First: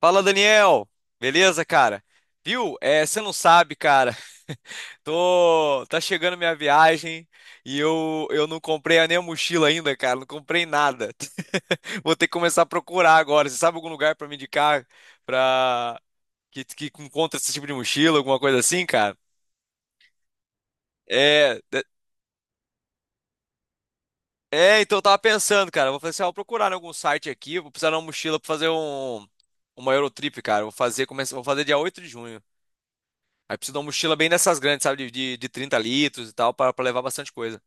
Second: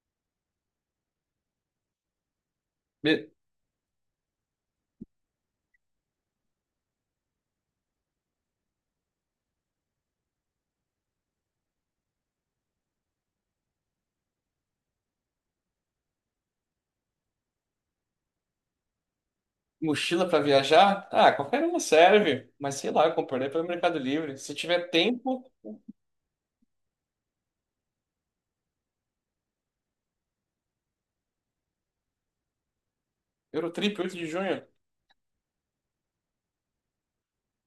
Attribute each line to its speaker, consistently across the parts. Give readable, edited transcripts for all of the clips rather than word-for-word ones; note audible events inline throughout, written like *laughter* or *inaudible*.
Speaker 1: Fala, Daniel. Beleza, cara? Viu? Você
Speaker 2: Me-
Speaker 1: não sabe, cara. *laughs* Tá chegando minha viagem e eu não comprei nem a mochila ainda, cara. Não comprei nada. *laughs* Vou ter que começar a procurar agora. Você sabe algum lugar pra me indicar pra que encontra esse tipo de mochila, alguma coisa assim, cara?
Speaker 2: Mochila para viajar? Ah,
Speaker 1: É,
Speaker 2: qualquer uma
Speaker 1: de-
Speaker 2: serve. Mas sei lá, eu comprei pelo Mercado Livre. Se tiver
Speaker 1: então eu tava
Speaker 2: tempo,
Speaker 1: pensando, cara. Eu vou fazer assim, vou procurar em algum site aqui. Vou precisar de uma mochila pra fazer uma Eurotrip, cara. Eu vou fazer, começa, vou fazer dia 8 de junho. Aí preciso de uma
Speaker 2: Eurotrip
Speaker 1: mochila
Speaker 2: 8 de
Speaker 1: bem dessas
Speaker 2: junho.
Speaker 1: grandes, sabe? De 30 litros e tal, para pra levar bastante coisa.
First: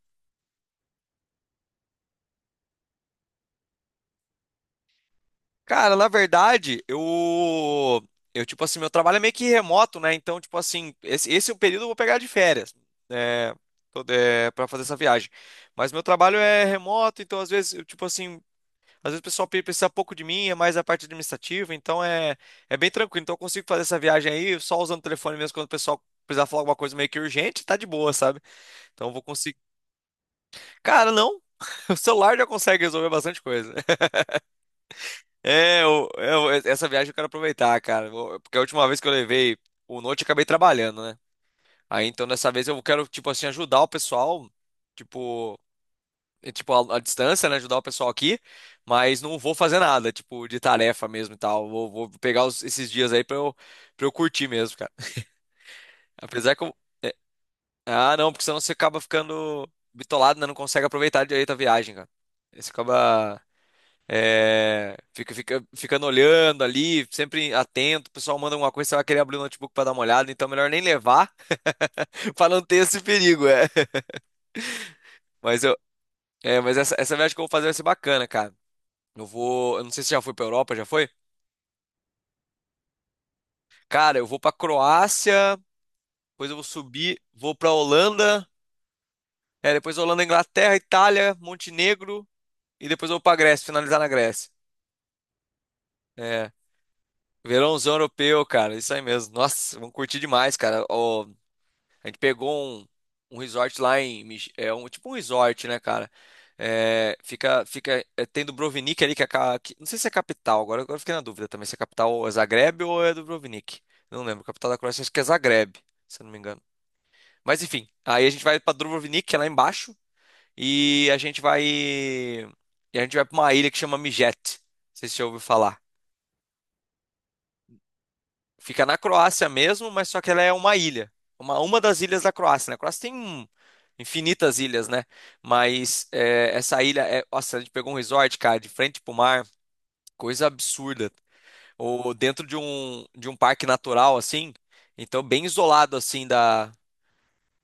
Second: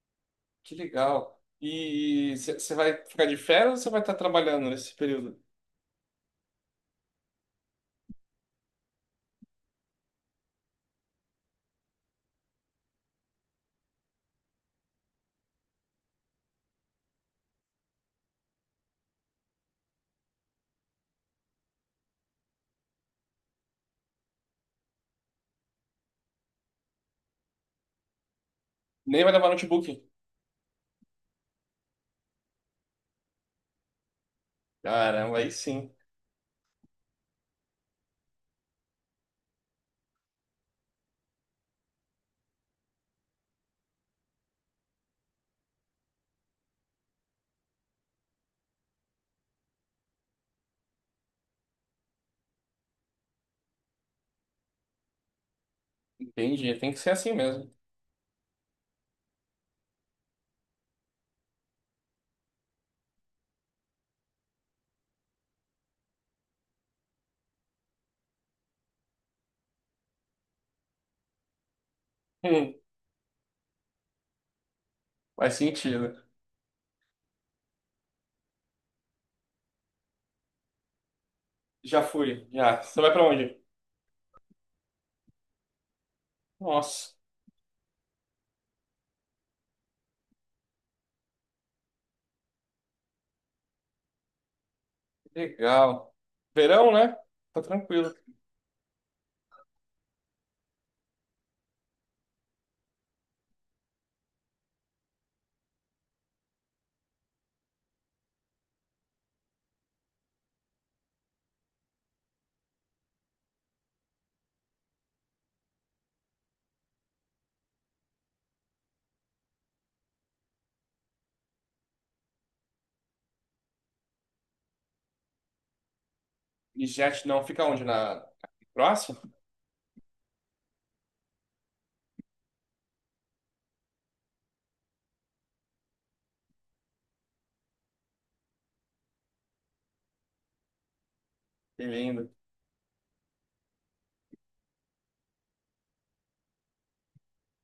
Speaker 2: Que legal. E você vai ficar de férias ou você vai estar trabalhando nesse período?
Speaker 1: Cara, na verdade, eu. Eu, tipo assim, meu trabalho é meio que remoto, né? Então, tipo assim, esse é o período que eu vou pegar de férias. É, pra fazer essa viagem. Mas meu trabalho é remoto, então às vezes, tipo assim, às vezes o pessoal precisa pouco de mim, é mais a parte administrativa, então é bem tranquilo. Então eu consigo fazer essa viagem aí só usando o telefone mesmo quando o pessoal precisar falar alguma coisa meio que urgente, tá de boa, sabe? Então eu vou
Speaker 2: Nem vai levar
Speaker 1: conseguir.
Speaker 2: notebook.
Speaker 1: Cara, não. *laughs* O celular já consegue resolver bastante coisa. *laughs*
Speaker 2: Caramba, aí sim.
Speaker 1: Essa viagem eu quero aproveitar, cara. Porque a última vez que eu levei o Note, eu acabei trabalhando, né? Aí então dessa vez eu quero, tipo assim, ajudar o pessoal, tipo, tipo a distância, né? Ajudar o pessoal aqui, mas não vou fazer nada, tipo, de tarefa mesmo e tal. Vou pegar esses dias aí pra eu curtir mesmo, cara. *laughs* Apesar que eu.
Speaker 2: Entendi. Tem que ser assim mesmo. *laughs*
Speaker 1: Ah, não, porque senão você acaba ficando bitolado, né? Não consegue aproveitar direito a viagem, cara. Você acaba. É, ficando olhando ali, sempre atento. O pessoal manda alguma coisa, você vai querer abrir o notebook para dar uma olhada, então é melhor nem levar *laughs* para não
Speaker 2: Hum,
Speaker 1: ter esse perigo, é.
Speaker 2: faz
Speaker 1: Mas eu,
Speaker 2: sentido.
Speaker 1: mas essa viagem que eu vou fazer vai ser bacana, cara. Eu não sei se já foi para Europa, já foi?
Speaker 2: Já fui, já. Você vai para onde?
Speaker 1: Cara, eu vou para Croácia, depois eu vou
Speaker 2: Nossa,
Speaker 1: subir, vou para Holanda, depois Holanda, Inglaterra, Itália, Montenegro e depois eu vou para Grécia, finalizar na Grécia.
Speaker 2: que legal.
Speaker 1: É.
Speaker 2: Verão, né? Tá
Speaker 1: Verãozão
Speaker 2: tranquilo.
Speaker 1: europeu, cara, isso aí mesmo. Nossa, vamos curtir demais, cara. Ó, A gente pegou um, um resort lá em. É um, tipo um resort, né, cara? Tem Dubrovnik ali, que é. Ca- que- não sei se é capital, agora eu fiquei na dúvida também se é capital é Zagreb ou é Dubrovnik. Não lembro, capital da Croácia acho que é Zagreb, se eu não me engano. Mas enfim, aí a gente vai pra Dubrovnik, que é lá embaixo, E a gente vai pra uma ilha que chama Mijet. Não sei se você já ouviu falar.
Speaker 2: E jet não fica onde? Na
Speaker 1: Fica na
Speaker 2: Croácia?
Speaker 1: Croácia mesmo, mas só que ela é uma ilha. Uma das ilhas da Croácia, né? A Croácia tem infinitas ilhas, né? Mas é, essa ilha é. Nossa, a gente pegou um resort, cara, de frente pro mar, coisa absurda.
Speaker 2: Que
Speaker 1: Ou
Speaker 2: lindo.
Speaker 1: dentro de de um parque natural, assim. Então, bem isolado, assim, da,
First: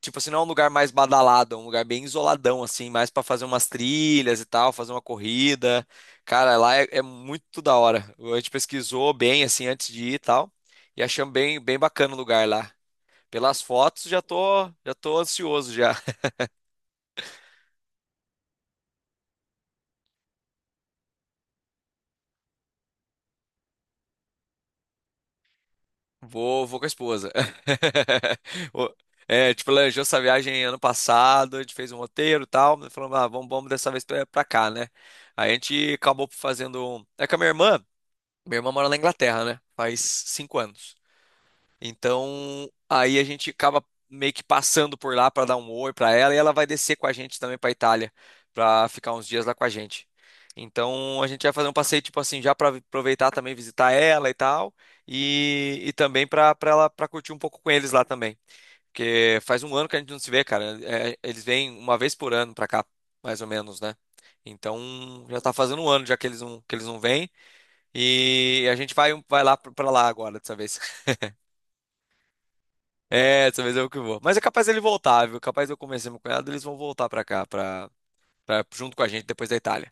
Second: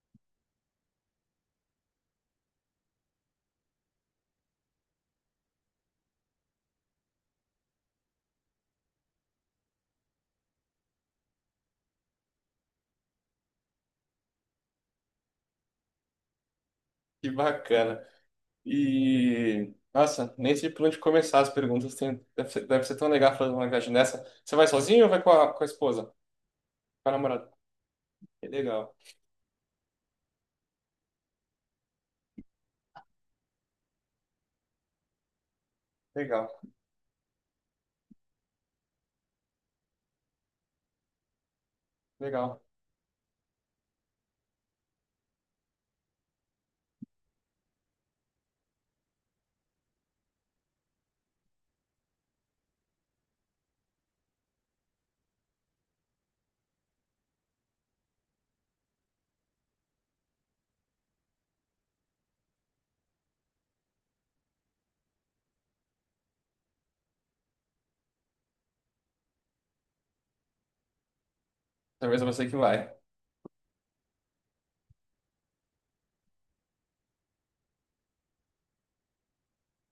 Speaker 1: tipo assim, não é um lugar mais badalado, é um lugar bem isoladão, assim, mais pra fazer umas trilhas e tal, fazer uma corrida. Cara, é muito da hora. A gente pesquisou bem, assim, antes de ir e tal. E achamos bem bacana o lugar lá. Pelas fotos, já tô ansioso já.
Speaker 2: Que bacana. E, nossa, nem sei por onde começar as perguntas. Tem, deve ser tão legal fazer uma viagem dessa. Você vai sozinho ou vai com a esposa?
Speaker 1: *laughs* Vou com a
Speaker 2: Com a
Speaker 1: esposa.
Speaker 2: namorada? Que
Speaker 1: *laughs* O-
Speaker 2: legal,
Speaker 1: É, tipo, planejou essa viagem ano passado, a gente fez um roteiro e tal, falando, ah, vamos dessa vez pra cá, né? Aí a gente acabou
Speaker 2: legal,
Speaker 1: fazendo. Um- É com a minha irmã. Minha irmã mora na Inglaterra, né? Faz 5 anos.
Speaker 2: legal.
Speaker 1: Então, aí a gente acaba meio que passando por lá para dar um oi para ela e ela vai descer com a gente também para Itália, para ficar uns dias lá com a gente. Então, a gente vai fazer um passeio tipo assim, já para aproveitar também visitar ela e tal, e também para ela para curtir um pouco com eles lá também, porque faz um ano que a gente não se vê, cara. É, eles vêm uma vez por ano para cá, mais ou menos, né? Então, já tá fazendo um ano já que eles não vêm. E a gente vai, vai lá pra lá agora, dessa vez. *laughs*
Speaker 2: Talvez é você que vai.
Speaker 1: É, dessa vez eu que vou. Mas é capaz ele voltar, viu? Capaz eu convencer meu cunhado, eles vão voltar pra cá, junto com a gente depois da Itália.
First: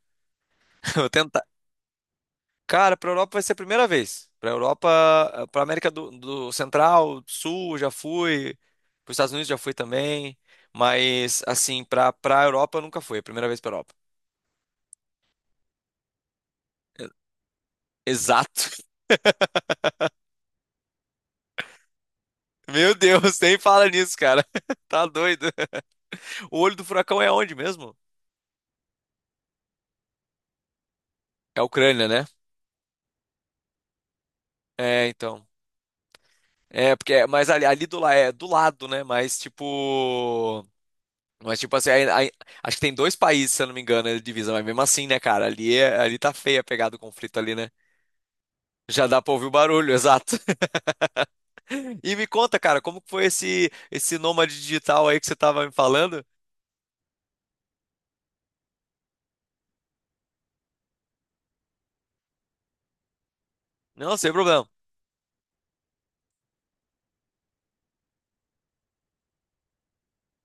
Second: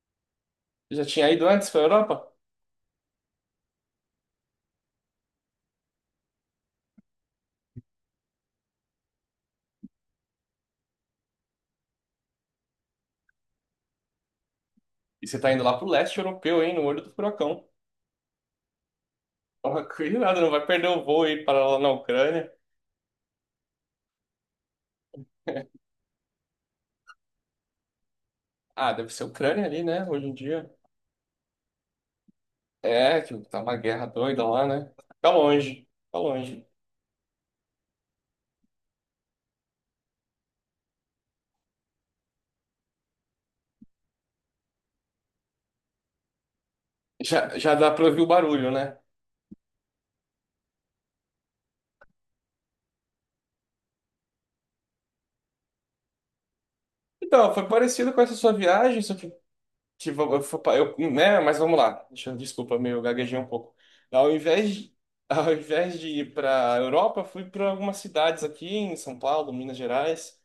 Speaker 1: *laughs*
Speaker 2: Você
Speaker 1: Eu
Speaker 2: já
Speaker 1: vou
Speaker 2: tinha
Speaker 1: tentar.
Speaker 2: ido antes para Europa?
Speaker 1: Cara, pra Europa vai ser a primeira vez. Pra Europa, pra América do Central, Sul, eu já fui. Pros Estados Unidos já fui também. Mas, assim, pra Europa eu nunca fui. É a primeira vez pra Europa.
Speaker 2: E você tá indo lá pro leste europeu, hein? No olho
Speaker 1: E-
Speaker 2: do furacão.
Speaker 1: Exato. *laughs*
Speaker 2: Toma *laughs* cuidado, não vai perder o voo e ir para lá na Ucrânia.
Speaker 1: Meu Deus, nem fala nisso, cara. *laughs* Tá doido.
Speaker 2: *laughs*
Speaker 1: O olho do furacão é onde mesmo?
Speaker 2: Ah, deve ser Ucrânia ali, né? Hoje em dia.
Speaker 1: É a Ucrânia, né?
Speaker 2: É, que tá uma guerra doida lá, né?
Speaker 1: É,
Speaker 2: Tá
Speaker 1: então.
Speaker 2: longe, tá longe.
Speaker 1: Mas ali é do lado, né? Mas tipo assim, acho que tem dois países, se eu não me engano, de divisa, mas mesmo assim, né, cara? Ali tá feia a pegada do conflito ali,
Speaker 2: Já,
Speaker 1: né?
Speaker 2: já dá pra ouvir o barulho, né?
Speaker 1: Já dá pra ouvir o barulho, *laughs* exato. E me conta, cara, como que foi esse nômade digital aí que você tava me falando?
Speaker 2: Então, foi parecido com essa sua viagem, só que tipo, eu, fui eu, né, mas vamos lá. Deixa eu- Desculpa, meio gaguejei um pouco.
Speaker 1: Não,
Speaker 2: Ao
Speaker 1: sem problema.
Speaker 2: invés de, *laughs* ao invés de ir para a Europa, fui para algumas cidades aqui em São Paulo, Minas Gerais.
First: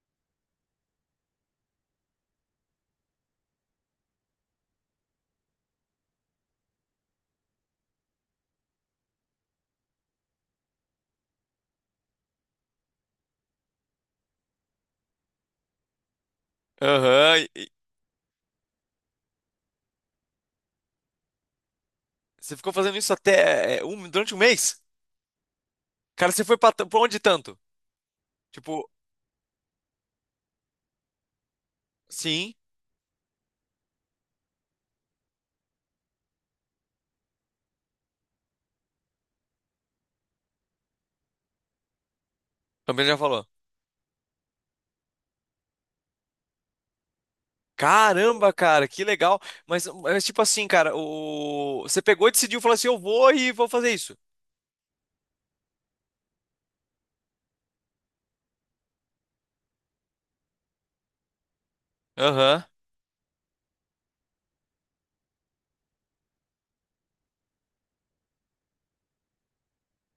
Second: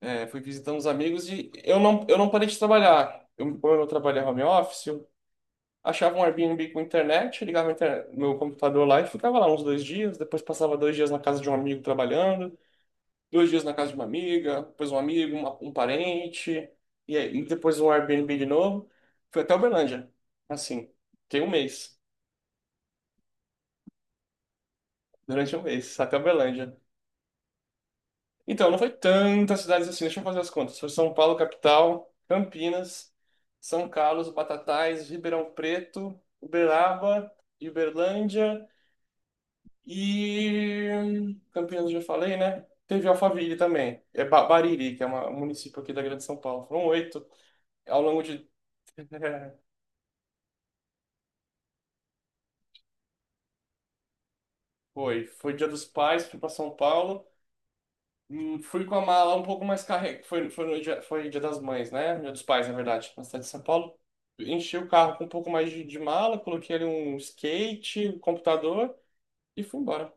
Speaker 2: É, fui visitando os amigos e eu não parei de trabalhar. Eu, como eu trabalhava home office, eu achava um Airbnb com internet, ligava a inter- meu computador lá e ficava lá uns dois dias. Depois passava dois dias na casa de um amigo trabalhando dois dias na casa de uma amiga, depois um amigo, uma- um parente, e
Speaker 1: Aham.
Speaker 2: aí
Speaker 1: E
Speaker 2: depois um Airbnb de novo. Fui até Uberlândia. Assim, tem um mês.
Speaker 1: você ficou fazendo isso até durante um mês?
Speaker 2: Durante um mês, até
Speaker 1: Cara, você foi
Speaker 2: Uberlândia.
Speaker 1: pra onde tanto?
Speaker 2: Então, não
Speaker 1: Tipo,
Speaker 2: foi tantas cidades assim, deixa eu fazer as contas. Foi São Paulo, capital,
Speaker 1: sim.
Speaker 2: Campinas, São Carlos, Batatais, Ribeirão Preto, Uberaba, Uberlândia e Campinas eu já falei, né?
Speaker 1: Também
Speaker 2: Teve
Speaker 1: já falou.
Speaker 2: Alphaville também. É Ba- Bariri, que é uma- um município aqui da Grande São Paulo. Foram oito ao longo de
Speaker 1: Caramba, cara, que legal.
Speaker 2: é,
Speaker 1: Mas tipo assim, cara, o... você pegou e decidiu, falou assim, eu vou e vou fazer isso.
Speaker 2: foi, foi Dia dos Pais, fui para São Paulo. Fui com a mala um pouco mais carregada. Foi, foi, no dia, foi Dia das Mães, né? Dia dos
Speaker 1: Aham.
Speaker 2: Pais, na
Speaker 1: *laughs*
Speaker 2: verdade, na cidade de São Paulo. Enchi o carro com um pouco mais de mala, coloquei ali um skate, um computador e fui embora.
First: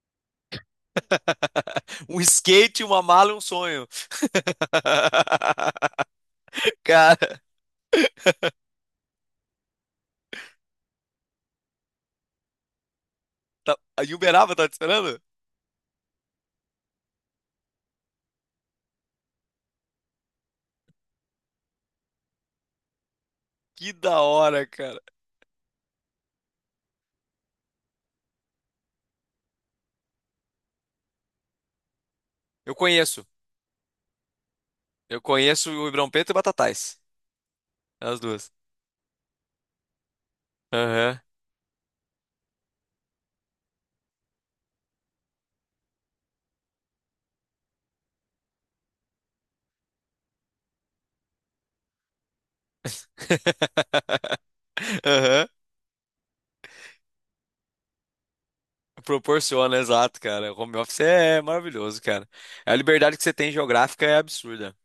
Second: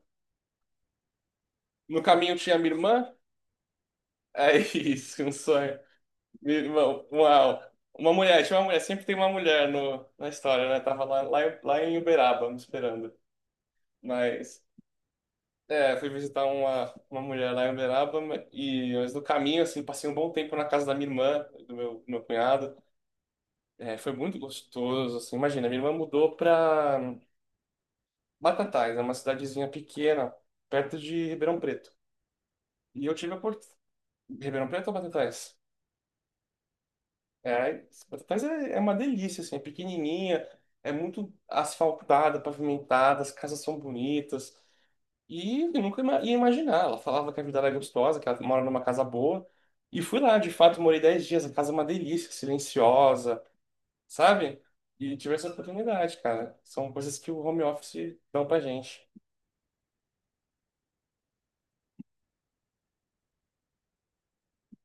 Speaker 2: No
Speaker 1: Um
Speaker 2: caminho tinha minha
Speaker 1: skate, uma
Speaker 2: irmã. *laughs*
Speaker 1: mala e um sonho.
Speaker 2: É isso, um sonho. Minha
Speaker 1: *laughs*
Speaker 2: irmã,
Speaker 1: Cara,
Speaker 2: uma mulher, tinha uma mulher, sempre tem uma mulher no, na história, né? Tava lá, lá em Uberaba me esperando.
Speaker 1: tá... a Uberaba
Speaker 2: Mas
Speaker 1: tá te esperando?
Speaker 2: é, fui visitar uma mulher lá em Uberaba ma- e mas no caminho, assim, passei um bom tempo na casa da minha irmã, do meu cunhado.
Speaker 1: Que
Speaker 2: É, foi
Speaker 1: da
Speaker 2: muito
Speaker 1: hora, cara.
Speaker 2: gostoso, assim, imagina, minha irmã mudou pra Batatais, é uma cidadezinha pequena, perto de Ribeirão Preto.
Speaker 1: Eu
Speaker 2: E eu
Speaker 1: conheço.
Speaker 2: tive a oportunidade... Ribeirão Preto ou
Speaker 1: Eu
Speaker 2: Batatais?
Speaker 1: conheço o Ribeirão Preto e Batatais.
Speaker 2: É,
Speaker 1: As
Speaker 2: Batatais
Speaker 1: duas.
Speaker 2: é, é uma delícia, assim, é pequenininha, é
Speaker 1: Aham.
Speaker 2: muito asfaltada, pavimentada, as casas são bonitas, e eu nunca ima- ia imaginar. Ela falava que a vida era gostosa, que ela mora numa casa boa. E fui lá, de fato, morei 10 dias. A casa é uma delícia, silenciosa,
Speaker 1: *laughs*
Speaker 2: sabe? E tive
Speaker 1: Aham.
Speaker 2: essa oportunidade, cara. São coisas que o home office dão pra gente.
Speaker 1: Proporciona, exato, cara. O home office é maravilhoso, cara. A liberdade que você tem geográfica é absurda.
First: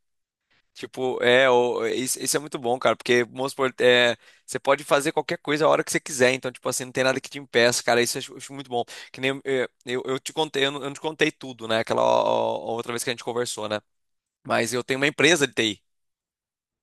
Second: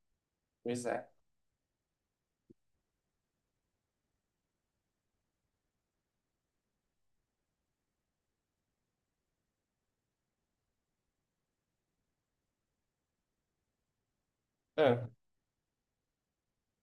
Speaker 2: Pois é.
Speaker 1: Tipo, isso, isso é muito bom, cara, porque, vamos supor, é, você pode fazer qualquer coisa a hora que você quiser, então, tipo assim, não tem nada que te impeça, cara, isso eu acho muito bom. Que nem, eu te contei, eu não te contei tudo, né, ó, outra vez que a gente conversou, né, mas eu tenho uma
Speaker 2: Ah,
Speaker 1: empresa de TI.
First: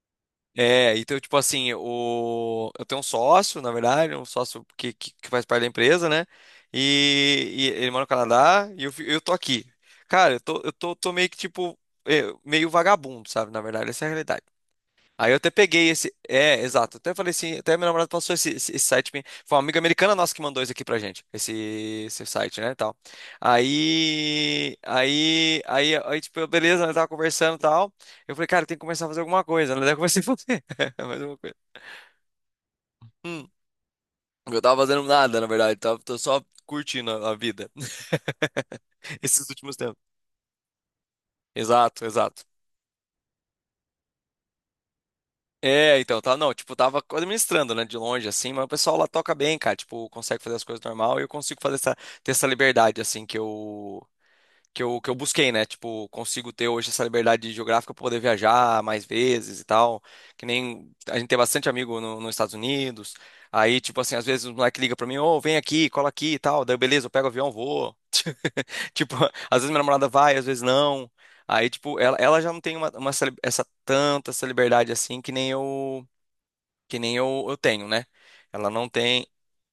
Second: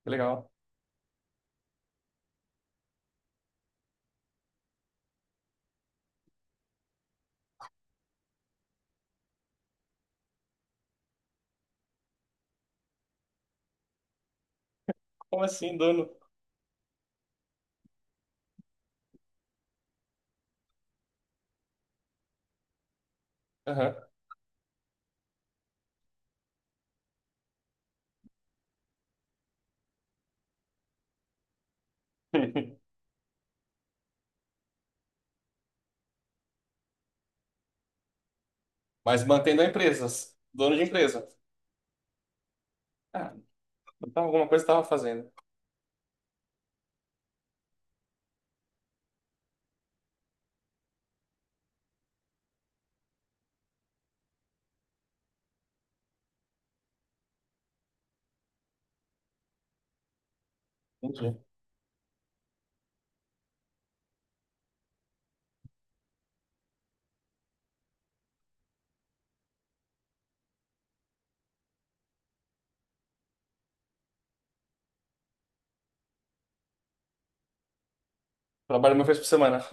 Speaker 2: legal.
Speaker 1: É, então, tipo assim, eu tenho um sócio, na verdade, um sócio que faz parte da empresa, né, e ele mora no Canadá, e eu tô aqui. Cara, tô meio que, tipo, meio vagabundo, sabe, na verdade, essa é a realidade. Aí eu
Speaker 2: Como
Speaker 1: até
Speaker 2: assim,
Speaker 1: peguei
Speaker 2: dono?
Speaker 1: esse. É, exato. Até falei assim, até minha namorada passou esse site. Pra mim. Foi uma amiga americana nossa que mandou isso aqui pra gente. Esse site, né? E tal.
Speaker 2: Aham.
Speaker 1: Tipo, eu, beleza, ela tava conversando e tal. Eu falei, cara, tem que começar a fazer alguma coisa. Ela daí comecei a fazer. *laughs* Mais uma coisa.
Speaker 2: *laughs*
Speaker 1: Hum. Eu tava fazendo nada, na verdade. Tô só curtindo a vida. *laughs*
Speaker 2: Mas
Speaker 1: Esses
Speaker 2: mantendo a
Speaker 1: últimos tempos.
Speaker 2: empresa, dono de empresa.
Speaker 1: Exato, exato.
Speaker 2: Ah, então alguma coisa estava fazendo.
Speaker 1: É, então, tá, não, tipo, tava administrando, né, de longe, assim, mas o pessoal lá toca bem, cara, tipo, consegue fazer as coisas normal e eu consigo fazer essa, ter essa liberdade, assim, que eu busquei, né, tipo, consigo ter hoje essa liberdade geográfica pra poder viajar mais vezes e tal, que nem, a gente tem
Speaker 2: Entendi.
Speaker 1: bastante amigo nos Estados Unidos, aí, tipo, assim, às vezes o moleque liga pra mim, ô, vem aqui, cola aqui e tal, daí, beleza, eu pego o avião, vou, *laughs* tipo, às vezes minha namorada vai, às vezes não, aí, tipo, ela já não tem essa tanta, essa liberdade, assim, que nem eu, eu tenho, né? Ela não
Speaker 2: Trabalho uma vez por
Speaker 1: tem.
Speaker 2: semana.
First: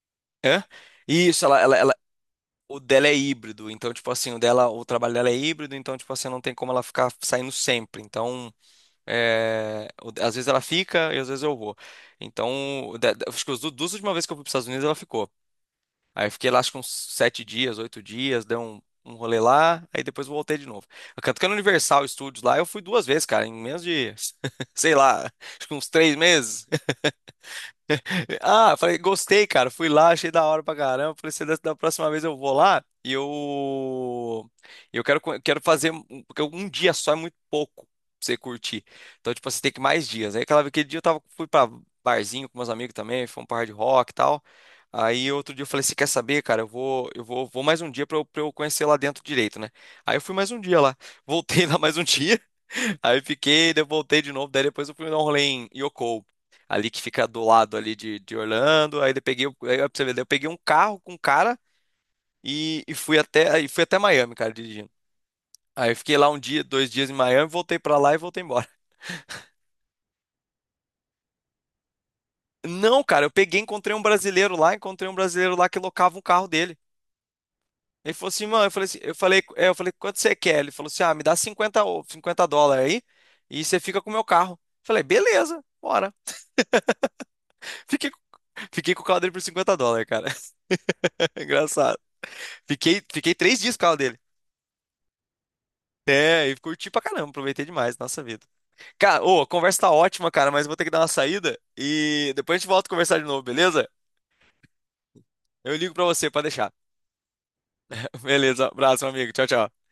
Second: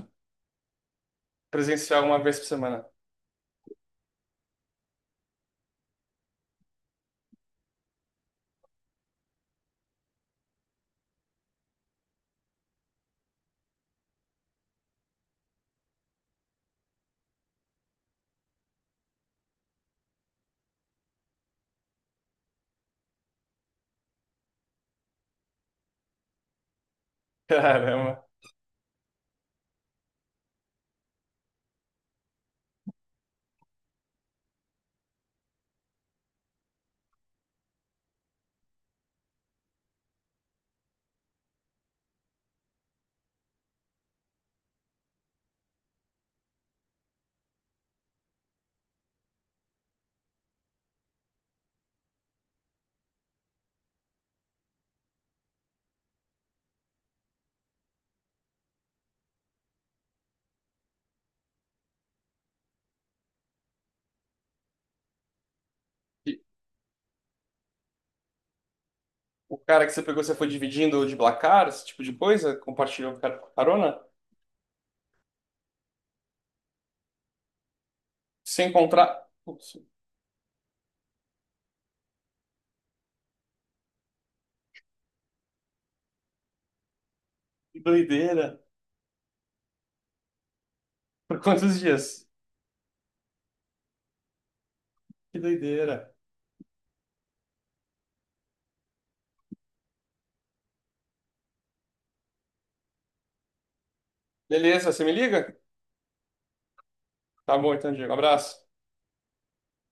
Speaker 1: Hã? Isso, ela-
Speaker 2: Presencial uma vez por
Speaker 1: o
Speaker 2: semana.
Speaker 1: dela é híbrido, então, tipo assim, o dela, o trabalho dela é híbrido, então, tipo assim, não tem como ela ficar saindo sempre. Então, às vezes ela fica e às vezes eu vou. Então, acho que as duas últimas vezes que eu fui para os Estados Unidos, ela ficou. Aí eu fiquei lá, acho que uns 7 dias, 8 dias, dei um rolê lá, aí depois voltei de novo. Tanto que no Universal Studios lá, eu fui 2 vezes, cara, em menos de, *laughs* sei lá, acho que uns 3 meses.
Speaker 2: *laughs* Caramba.
Speaker 1: Ah, falei, gostei, cara. Fui lá, achei da hora pra caramba. Falei, se da, da próxima vez eu vou lá e eu. Eu quero, quero fazer. Porque um dia só é muito pouco pra você curtir. Então, tipo, você tem que ir mais dias. Aí, aquele dia eu tava, fui pra barzinho com meus amigos também, foi um par de rock e tal. Aí, outro dia eu falei, você quer saber, cara? Eu vou, vou mais um dia pra eu conhecer lá dentro direito, né? Aí eu fui mais um dia lá. Voltei *laughs* lá mais um dia. *laughs* Aí fiquei, daí eu voltei de novo. Daí depois eu fui dar um rolê em Yoko ali que fica do lado ali de Orlando. Aí eu peguei, o- aí, ó, pra você ver, daí eu peguei um carro com um cara e fui até Miami, cara, dirigindo. Aí eu fiquei lá um dia, 2 dias em Miami, voltei pra lá e voltei embora.
Speaker 2: O cara que você pegou, você foi dividindo de Blacar, esse tipo de coisa?
Speaker 1: Não,
Speaker 2: Compartilhou
Speaker 1: cara, eu
Speaker 2: car-
Speaker 1: peguei, encontrei
Speaker 2: carona?
Speaker 1: um brasileiro lá, encontrei um brasileiro lá que locava um carro dele. Ele falou assim,
Speaker 2: Se
Speaker 1: mano, eu falei assim, eu
Speaker 2: encontrar.
Speaker 1: falei, eu
Speaker 2: Putz,
Speaker 1: falei, quanto você quer? Ele falou assim, ah, me dá 50 ou US$ 50 aí e você fica com o meu carro. Falei, beleza, bora.
Speaker 2: que
Speaker 1: Fiquei,
Speaker 2: doideira.
Speaker 1: fiquei com o carro dele por US$ 50, cara.
Speaker 2: *laughs*
Speaker 1: *laughs*
Speaker 2: Por quantos
Speaker 1: Engraçado.
Speaker 2: dias?
Speaker 1: Fiquei 3 dias com o carro dele.
Speaker 2: Que doideira.
Speaker 1: É, e curti pra caramba, aproveitei demais, nossa vida. Cara, ô, a conversa tá ótima, cara, mas eu vou ter que dar uma saída e depois a gente volta a conversar de novo, beleza?
Speaker 2: Beleza, você me liga?
Speaker 1: Eu ligo pra você pra deixar.
Speaker 2: Tá bom então, Diego.
Speaker 1: *laughs*
Speaker 2: Abraço.
Speaker 1: Beleza, abraço, meu amigo. Tchau, tchau.